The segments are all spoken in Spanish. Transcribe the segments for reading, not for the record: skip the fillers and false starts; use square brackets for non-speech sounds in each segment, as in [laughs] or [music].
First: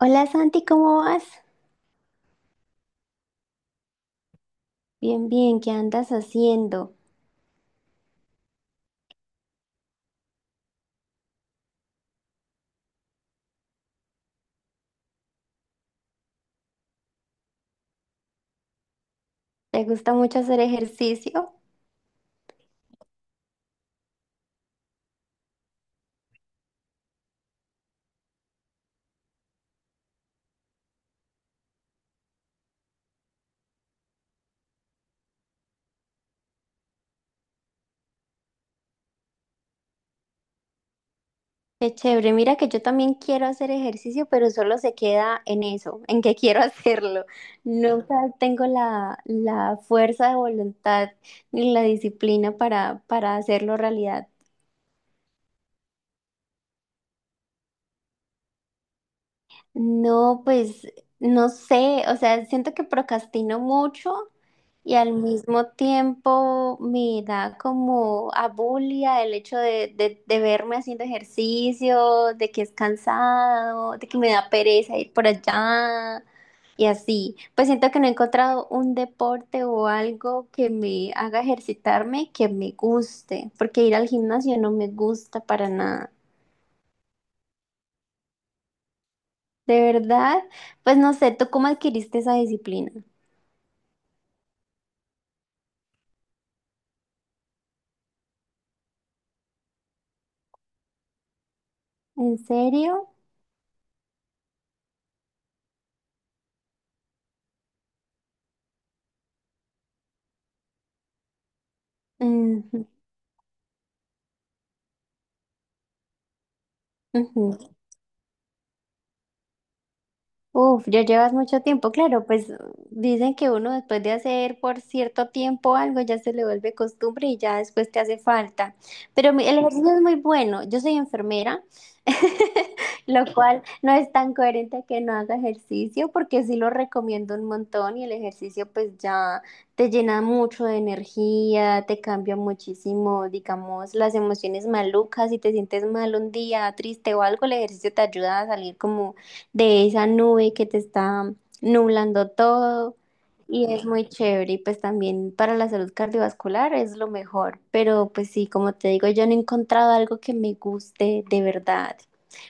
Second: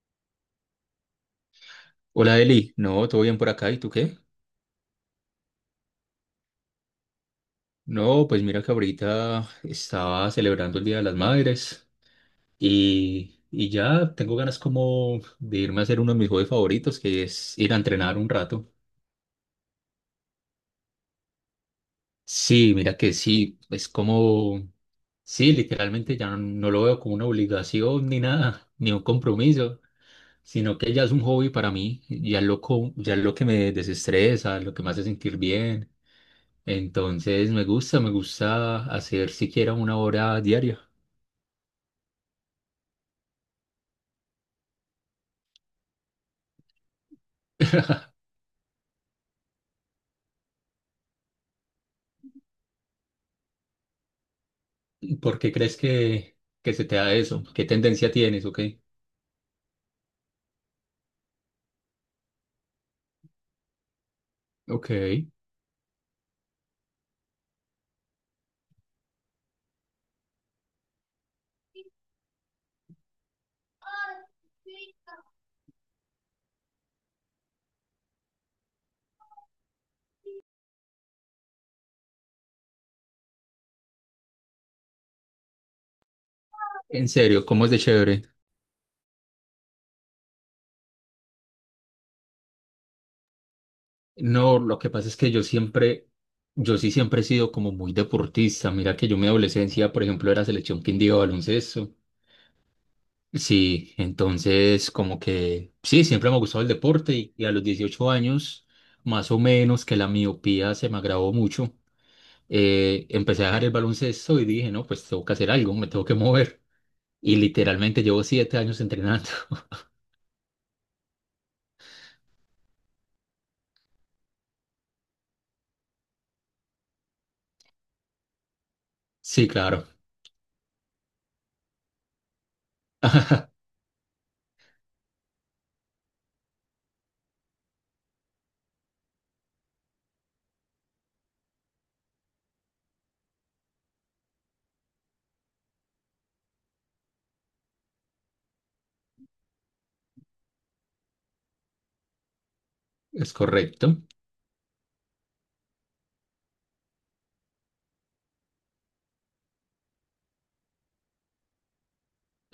Hola Santi, ¿cómo vas? Hola Eli, no, todo bien por acá, ¿y tú qué? Bien, bien, ¿qué andas haciendo? No, pues mira que ahorita estaba celebrando el Día de las Madres y ya tengo ganas como de irme a hacer uno de mis hobbies favoritos, que es ir a entrenar un rato. ¿Te gusta mucho hacer ejercicio? Sí, mira que sí, es como, sí, literalmente ya no lo veo como una obligación ni nada, ni un compromiso, sino que ya es un hobby para mí, ya es lo que me desestresa, lo que me hace sentir bien. Entonces me gusta hacer siquiera una hora diaria. Qué chévere, mira que yo también quiero hacer ejercicio, pero solo se queda en eso, en que [laughs] quiero hacerlo. Nunca tengo la fuerza de voluntad ni la disciplina para hacerlo realidad. ¿Por qué crees que se te da eso? ¿Qué tendencia tienes? Ok. No, pues no sé, o sea, siento que procrastino mucho Ok. y al mismo tiempo me da como abulia el hecho de verme haciendo ejercicio, de que es cansado, de que me da pereza ir por allá y así. Pues siento que no he encontrado un deporte o algo que me haga ejercitarme que me guste, porque ir al gimnasio no me gusta para nada. En serio, ¿cómo es de chévere? ¿De verdad? Pues no sé, ¿tú cómo adquiriste esa disciplina? No, lo que pasa es que yo sí siempre he sido como muy deportista. Mira que yo en mi adolescencia, por ejemplo, era selección Quindío de baloncesto. ¿En serio? Sí, entonces como que sí, siempre me ha gustado el deporte y a los 18 años, más o menos que la miopía se me agravó mucho. Ujú, Empecé a dejar el baloncesto y dije, no, pues tengo que hacer algo, me tengo que mover. Y ujú. literalmente llevo 7 años entrenando. [laughs] Uf, ya llevas mucho tiempo, claro, pues dicen que uno después de hacer por cierto tiempo algo ya se le vuelve costumbre y ya después te hace falta. Pero Sí, el claro. ejercicio es muy bueno, yo soy enfermera, [laughs] lo cual [laughs] no es tan coherente que no haga ejercicio porque sí lo recomiendo un montón y el ejercicio pues ya te llena mucho de energía, te cambia muchísimo, digamos, las emociones malucas, si te sientes mal un día, triste o algo, el ejercicio te ayuda a salir como de esa nube que te está nublando todo Es y es correcto. muy chévere y pues también para la salud cardiovascular es lo mejor, pero pues sí, como te digo, yo no he encontrado algo que me guste de verdad.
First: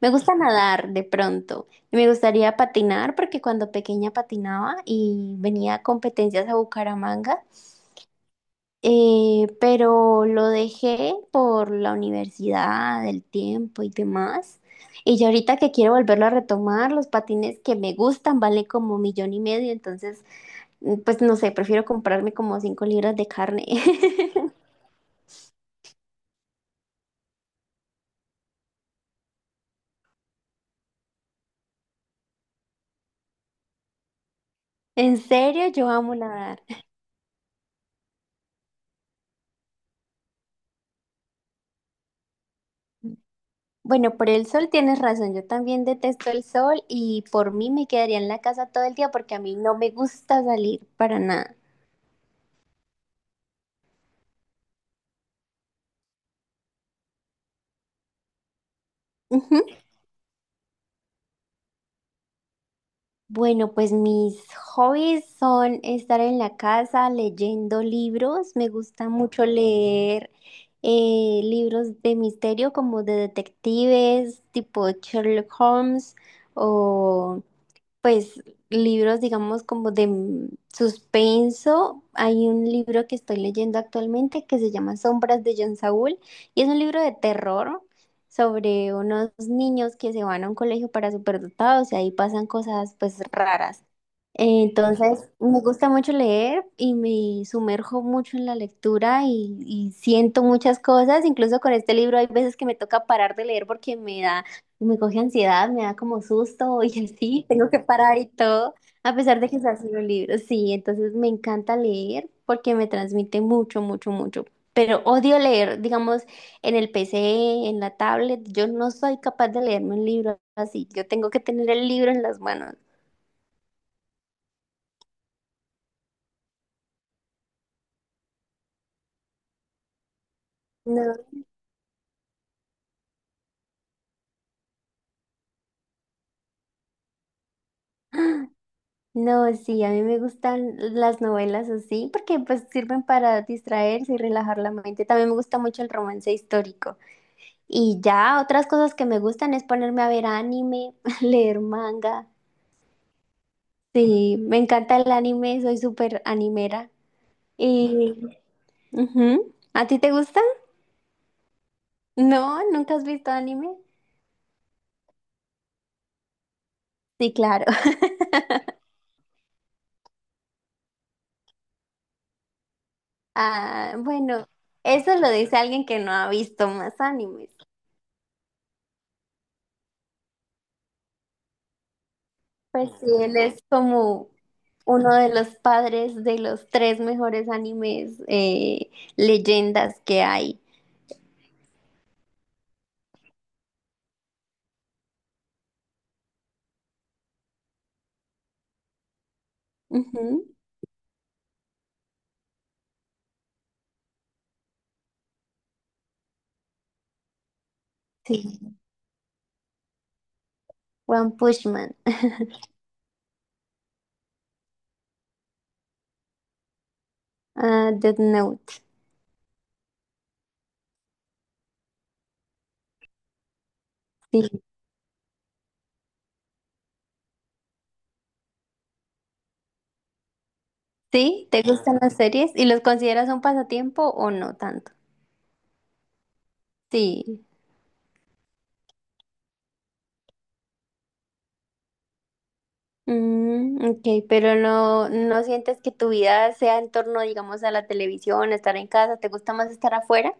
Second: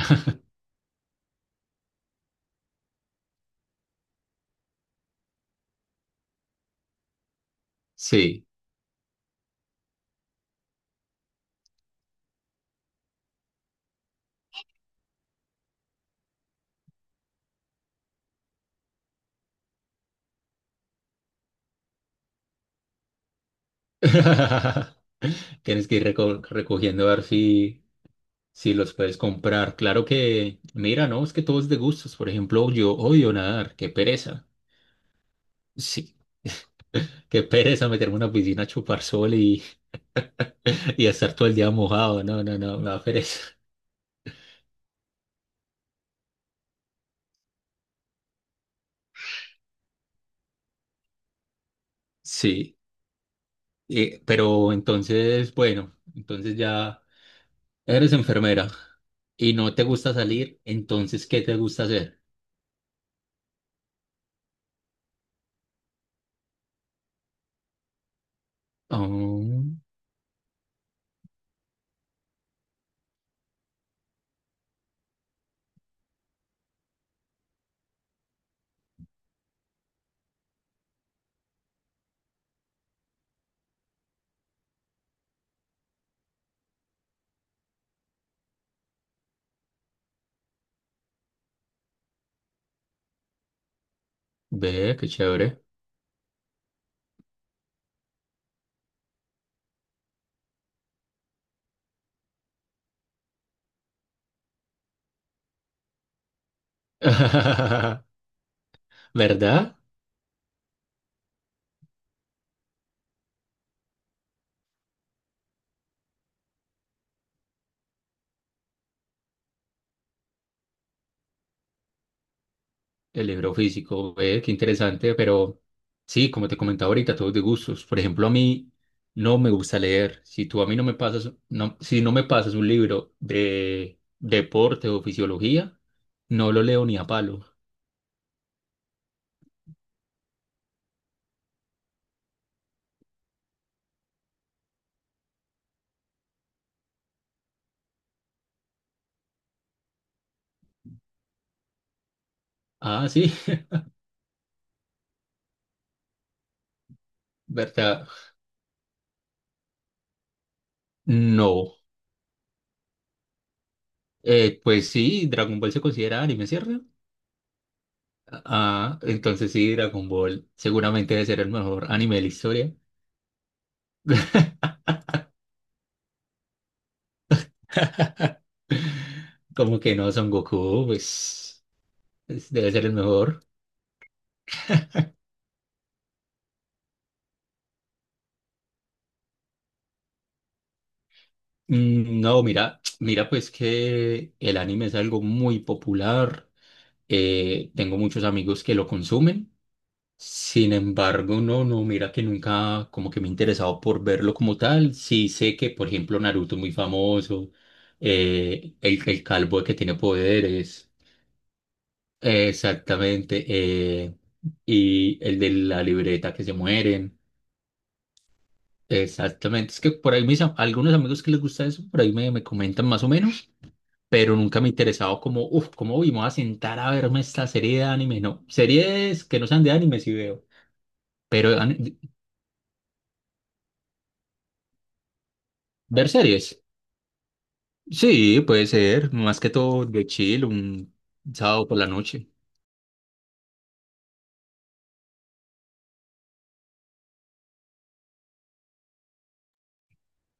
Me gusta nadar de pronto y me gustaría patinar porque cuando pequeña patinaba y venía a competencias a Bucaramanga. Sí. Pero lo dejé por la universidad, el tiempo y demás. Y yo ahorita que quiero volverlo a retomar, los patines que me gustan valen como millón y medio, entonces, mm, pues no sé, prefiero comprarme como 5 libras de carne. [laughs] [laughs] Tienes que ir recogiendo a ver si, si los puedes comprar. Claro que, mira, no, es que todo es de gustos. Por ejemplo, yo odio nadar, qué pereza. En serio, yo amo Sí, nadar. qué pereza meterme en una piscina a chupar sol y, [laughs] y estar todo el día mojado. No, no, no, me da pereza. Bueno, por el sol tienes razón, yo también detesto el sol y por mí me quedaría en la casa todo el día porque a mí no me gusta salir para nada. Sí. Pero entonces, bueno, entonces ya eres enfermera y no te gusta salir, entonces, ¿qué te gusta hacer? Bueno, pues mis hobbies son estar en la casa leyendo libros. Me gusta mucho Oh, leer libros de misterio como de detectives, tipo Sherlock Holmes pues libros, digamos, como de mm, suspenso. Hay un libro que estoy leyendo actualmente que se llama Sombras de John Saúl y es un libro de terror sobre unos niños que se van a un colegio para superdotados y ahí pasan cosas pues raras. ve, qué Entonces, me chévere. gusta mucho leer y me sumerjo mucho en la lectura y siento muchas cosas. Incluso con este libro hay veces que me toca parar de leer porque me da, me coge ansiedad, me da como susto [laughs] y así, tengo que [laughs] parar y todo, a pesar de que ¿Verdad? sea solo un libro. Sí, entonces me encanta leer porque me transmite mucho, mucho, mucho. Pero odio leer, digamos, en el PC, en la tablet. Yo no soy capaz de leerme un libro así. Yo tengo que tener el libro en las manos. El libro físico, ve, qué interesante, pero sí, como te comentaba ahorita, todos de gustos. Por ejemplo, a mí no me gusta leer. Si tú a mí no me No. pasas, no, si no me pasas un libro de deporte o fisiología, no lo leo ni a palo. No, sí, a mí me gustan las novelas así porque pues sirven para distraerse y relajar la mente. También me gusta mucho el romance histórico. Y ya otras cosas que me gustan es ponerme a ver anime, [laughs] leer manga. Ah, sí, Sí, me encanta el anime, soy súper animera. [laughs] ¿verdad? Y ujú. ¿A ti te gusta? No. No, ¿nunca has visto anime? Pues sí, Dragon Ball se considera anime, ¿cierto? Sí, claro. [laughs] Ah, entonces sí, Dragon Ball seguramente debe ser el mejor anime de la historia. Ah, bueno, eso lo dice alguien que no ha visto más animes. [laughs] Como que no, Son Goku, pues debe ser Pues el sí, él mejor. es como uno de los padres de los tres mejores animes leyendas que hay. No, mira, pues que el anime es algo muy popular. Tengo muchos amigos que lo consumen. Ujú, Sin embargo, no, mira que nunca como que me he interesado por verlo como tal. Sí sé que, por ejemplo, Naruto es muy famoso, sí, el calvo que tiene poderes, One Punch Man. [laughs] Exactamente, y el de la libreta que se mueren, Ah, Death Note. exactamente. Es que por ahí algunos amigos que les gusta eso, por ahí me comentan más o menos, pero nunca Sí. me he interesado como, uff, ¿cómo uy, me voy a sentar a verme esta serie de anime? No, series que no sean de anime sí veo, ¿Sí? pero ¿Te gustan las series? ¿Y los consideras un pasatiempo o no tanto? ver series. Sí. Sí, puede ser, más que todo de chill, un sábado por la noche. Mm, ok, pero no, no sientes que tu vida sea en torno, digamos, a la televisión, a estar en casa. ¿Te gusta más estar afuera?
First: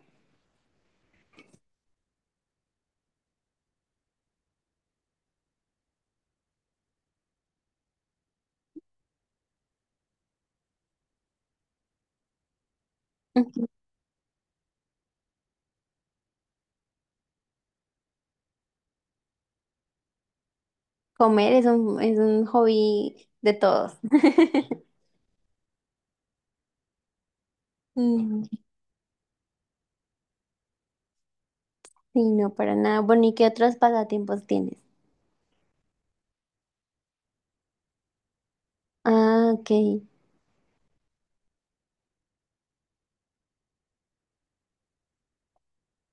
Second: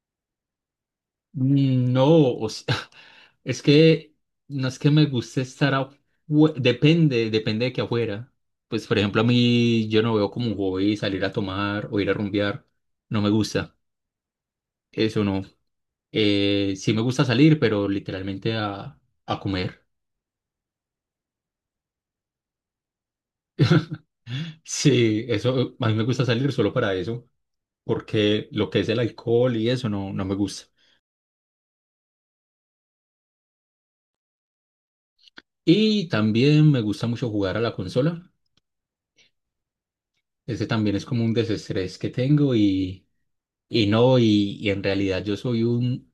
No, o sea, [laughs] es que no es que me guste estar afuera, depende de que afuera. Pues, por ejemplo, a mí yo no veo como un hobby salir a tomar o ir a rumbear, no me Ujú. gusta, eso no. Sí me gusta salir, pero literalmente a comer. [laughs] Comer es un hobby de todos. [laughs] Sí, eso, a mí me gusta salir solo para eso, Mm. porque lo que es el alcohol y eso no, no me gusta. Sí, no, para nada. Bueno, ¿y qué otros pasatiempos tienes? Y también me gusta mucho jugar a la consola. Ah, ok. Ese también es como un desestrés que tengo y no, y en realidad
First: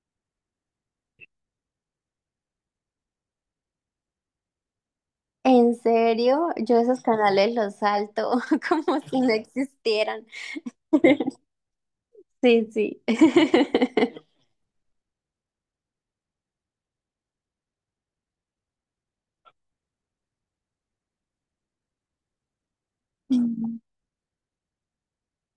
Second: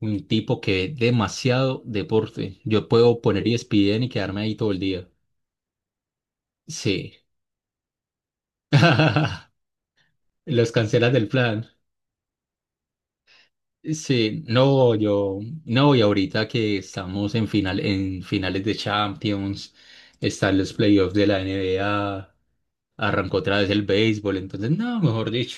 un tipo que ve demasiado deporte. Yo puedo poner ESPN y quedarme ahí todo el día. ¿En serio? Yo esos Sí. canales los salto [laughs] como si no [laughs] existieran. Los cancelas del [laughs] plan. Sí, sí. [laughs] Sí, no, yo, no, y ahorita que estamos en finales de Champions, están los playoffs de la NBA, arrancó otra vez Mm. el béisbol, entonces, no, mejor dicho.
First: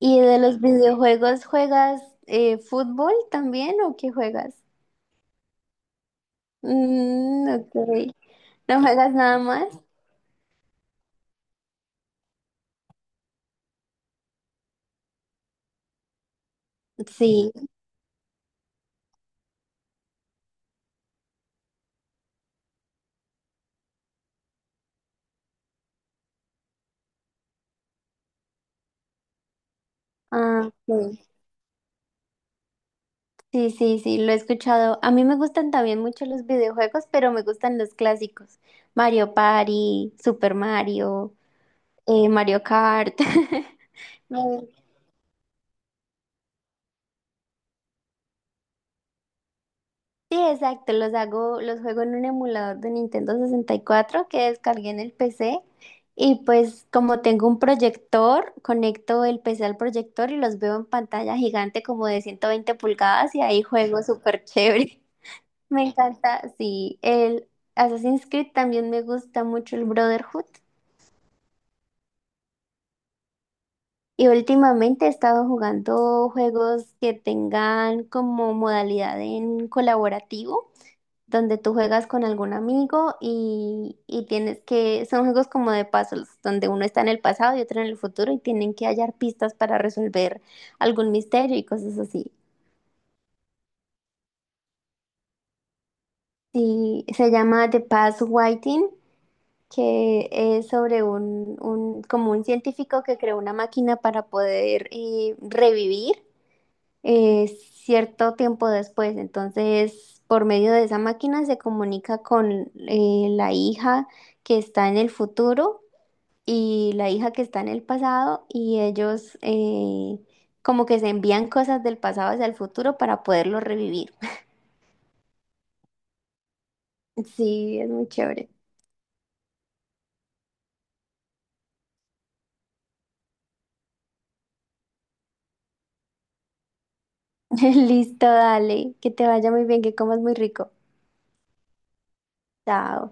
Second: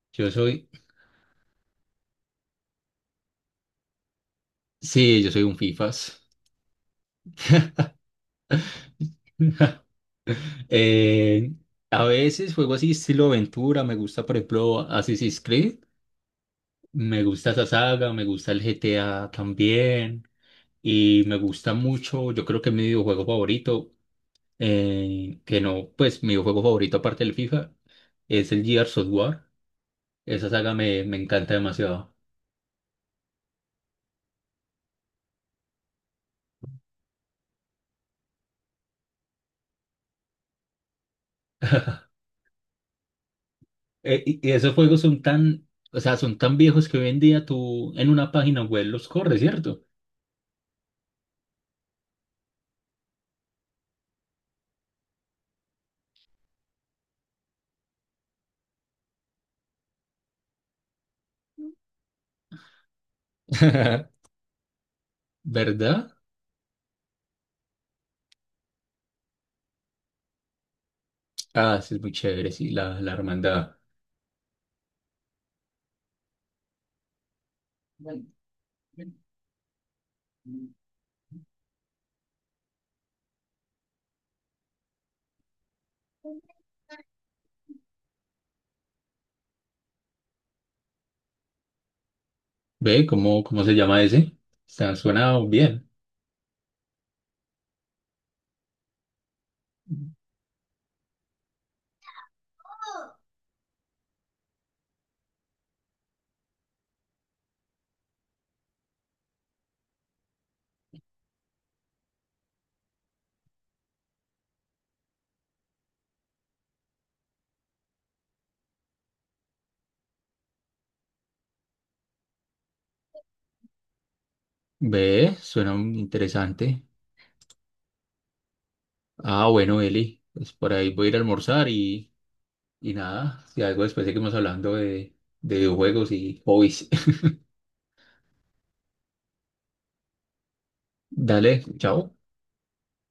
¿Y Yo de los soy videojuegos juegas fútbol también o qué juegas? Sí, yo soy un FIFAs. Mm, ok. ¿No juegas nada más? [laughs] Eh, a veces juego así estilo aventura, me gusta por ejemplo Assassin's Creed, me gusta Sí. esa saga, me gusta el GTA también y me gusta mucho, yo creo que mi videojuego favorito, que no, pues mi videojuego favorito aparte del FIFA es el Gears of War, Ah, me ok. encanta demasiado. Sí, sí, sí, lo he escuchado. A mí me gustan también mucho los videojuegos, pero me gustan los clásicos. Mario Party, Super Mario, [laughs] Mario Kart. [laughs] Y Me- esos juegos son tan, o sea, son tan viejos que hoy en día tú en una página web los corres, ¿cierto? Sí, exacto, los hago, los juego en un emulador de Nintendo 64 que descargué en el PC. Y pues como tengo un proyector, conecto el PC al proyector y los veo en pantalla gigante como de 120 pulgadas y ahí juego [laughs] [laughs] súper chévere. Me ¿Verdad? encanta, sí. El Assassin's Creed también me gusta mucho el Brotherhood. Ah, sí, es muy chévere, sí, la hermandad. Y últimamente he estado jugando juegos que tengan como modalidad en colaborativo, donde tú juegas con algún amigo y tienes que, son juegos como de puzzles, donde uno está en el pasado y otro en el futuro y tienen que hallar pistas para resolver algún misterio y cosas así. Ve, ¿cómo se llama ese? Está, suena bien. Sí, se llama The Past Waiting que es sobre un, como un científico que creó una máquina para poder revivir cierto tiempo después. Entonces, por medio de esa máquina se comunica con la hija que está en el futuro y la hija que está en el pasado y ellos como que se envían cosas del pasado hacia el futuro para poderlo revivir. [laughs] Ve, suena interesante. Sí, es muy chévere. Ah, bueno, Eli, pues por ahí voy a ir a almorzar y nada, si algo después seguimos hablando de videojuegos y hobbies. [laughs] [laughs] Listo, dale, que te vaya muy bien, que comas muy rico. Dale, chao. Chao.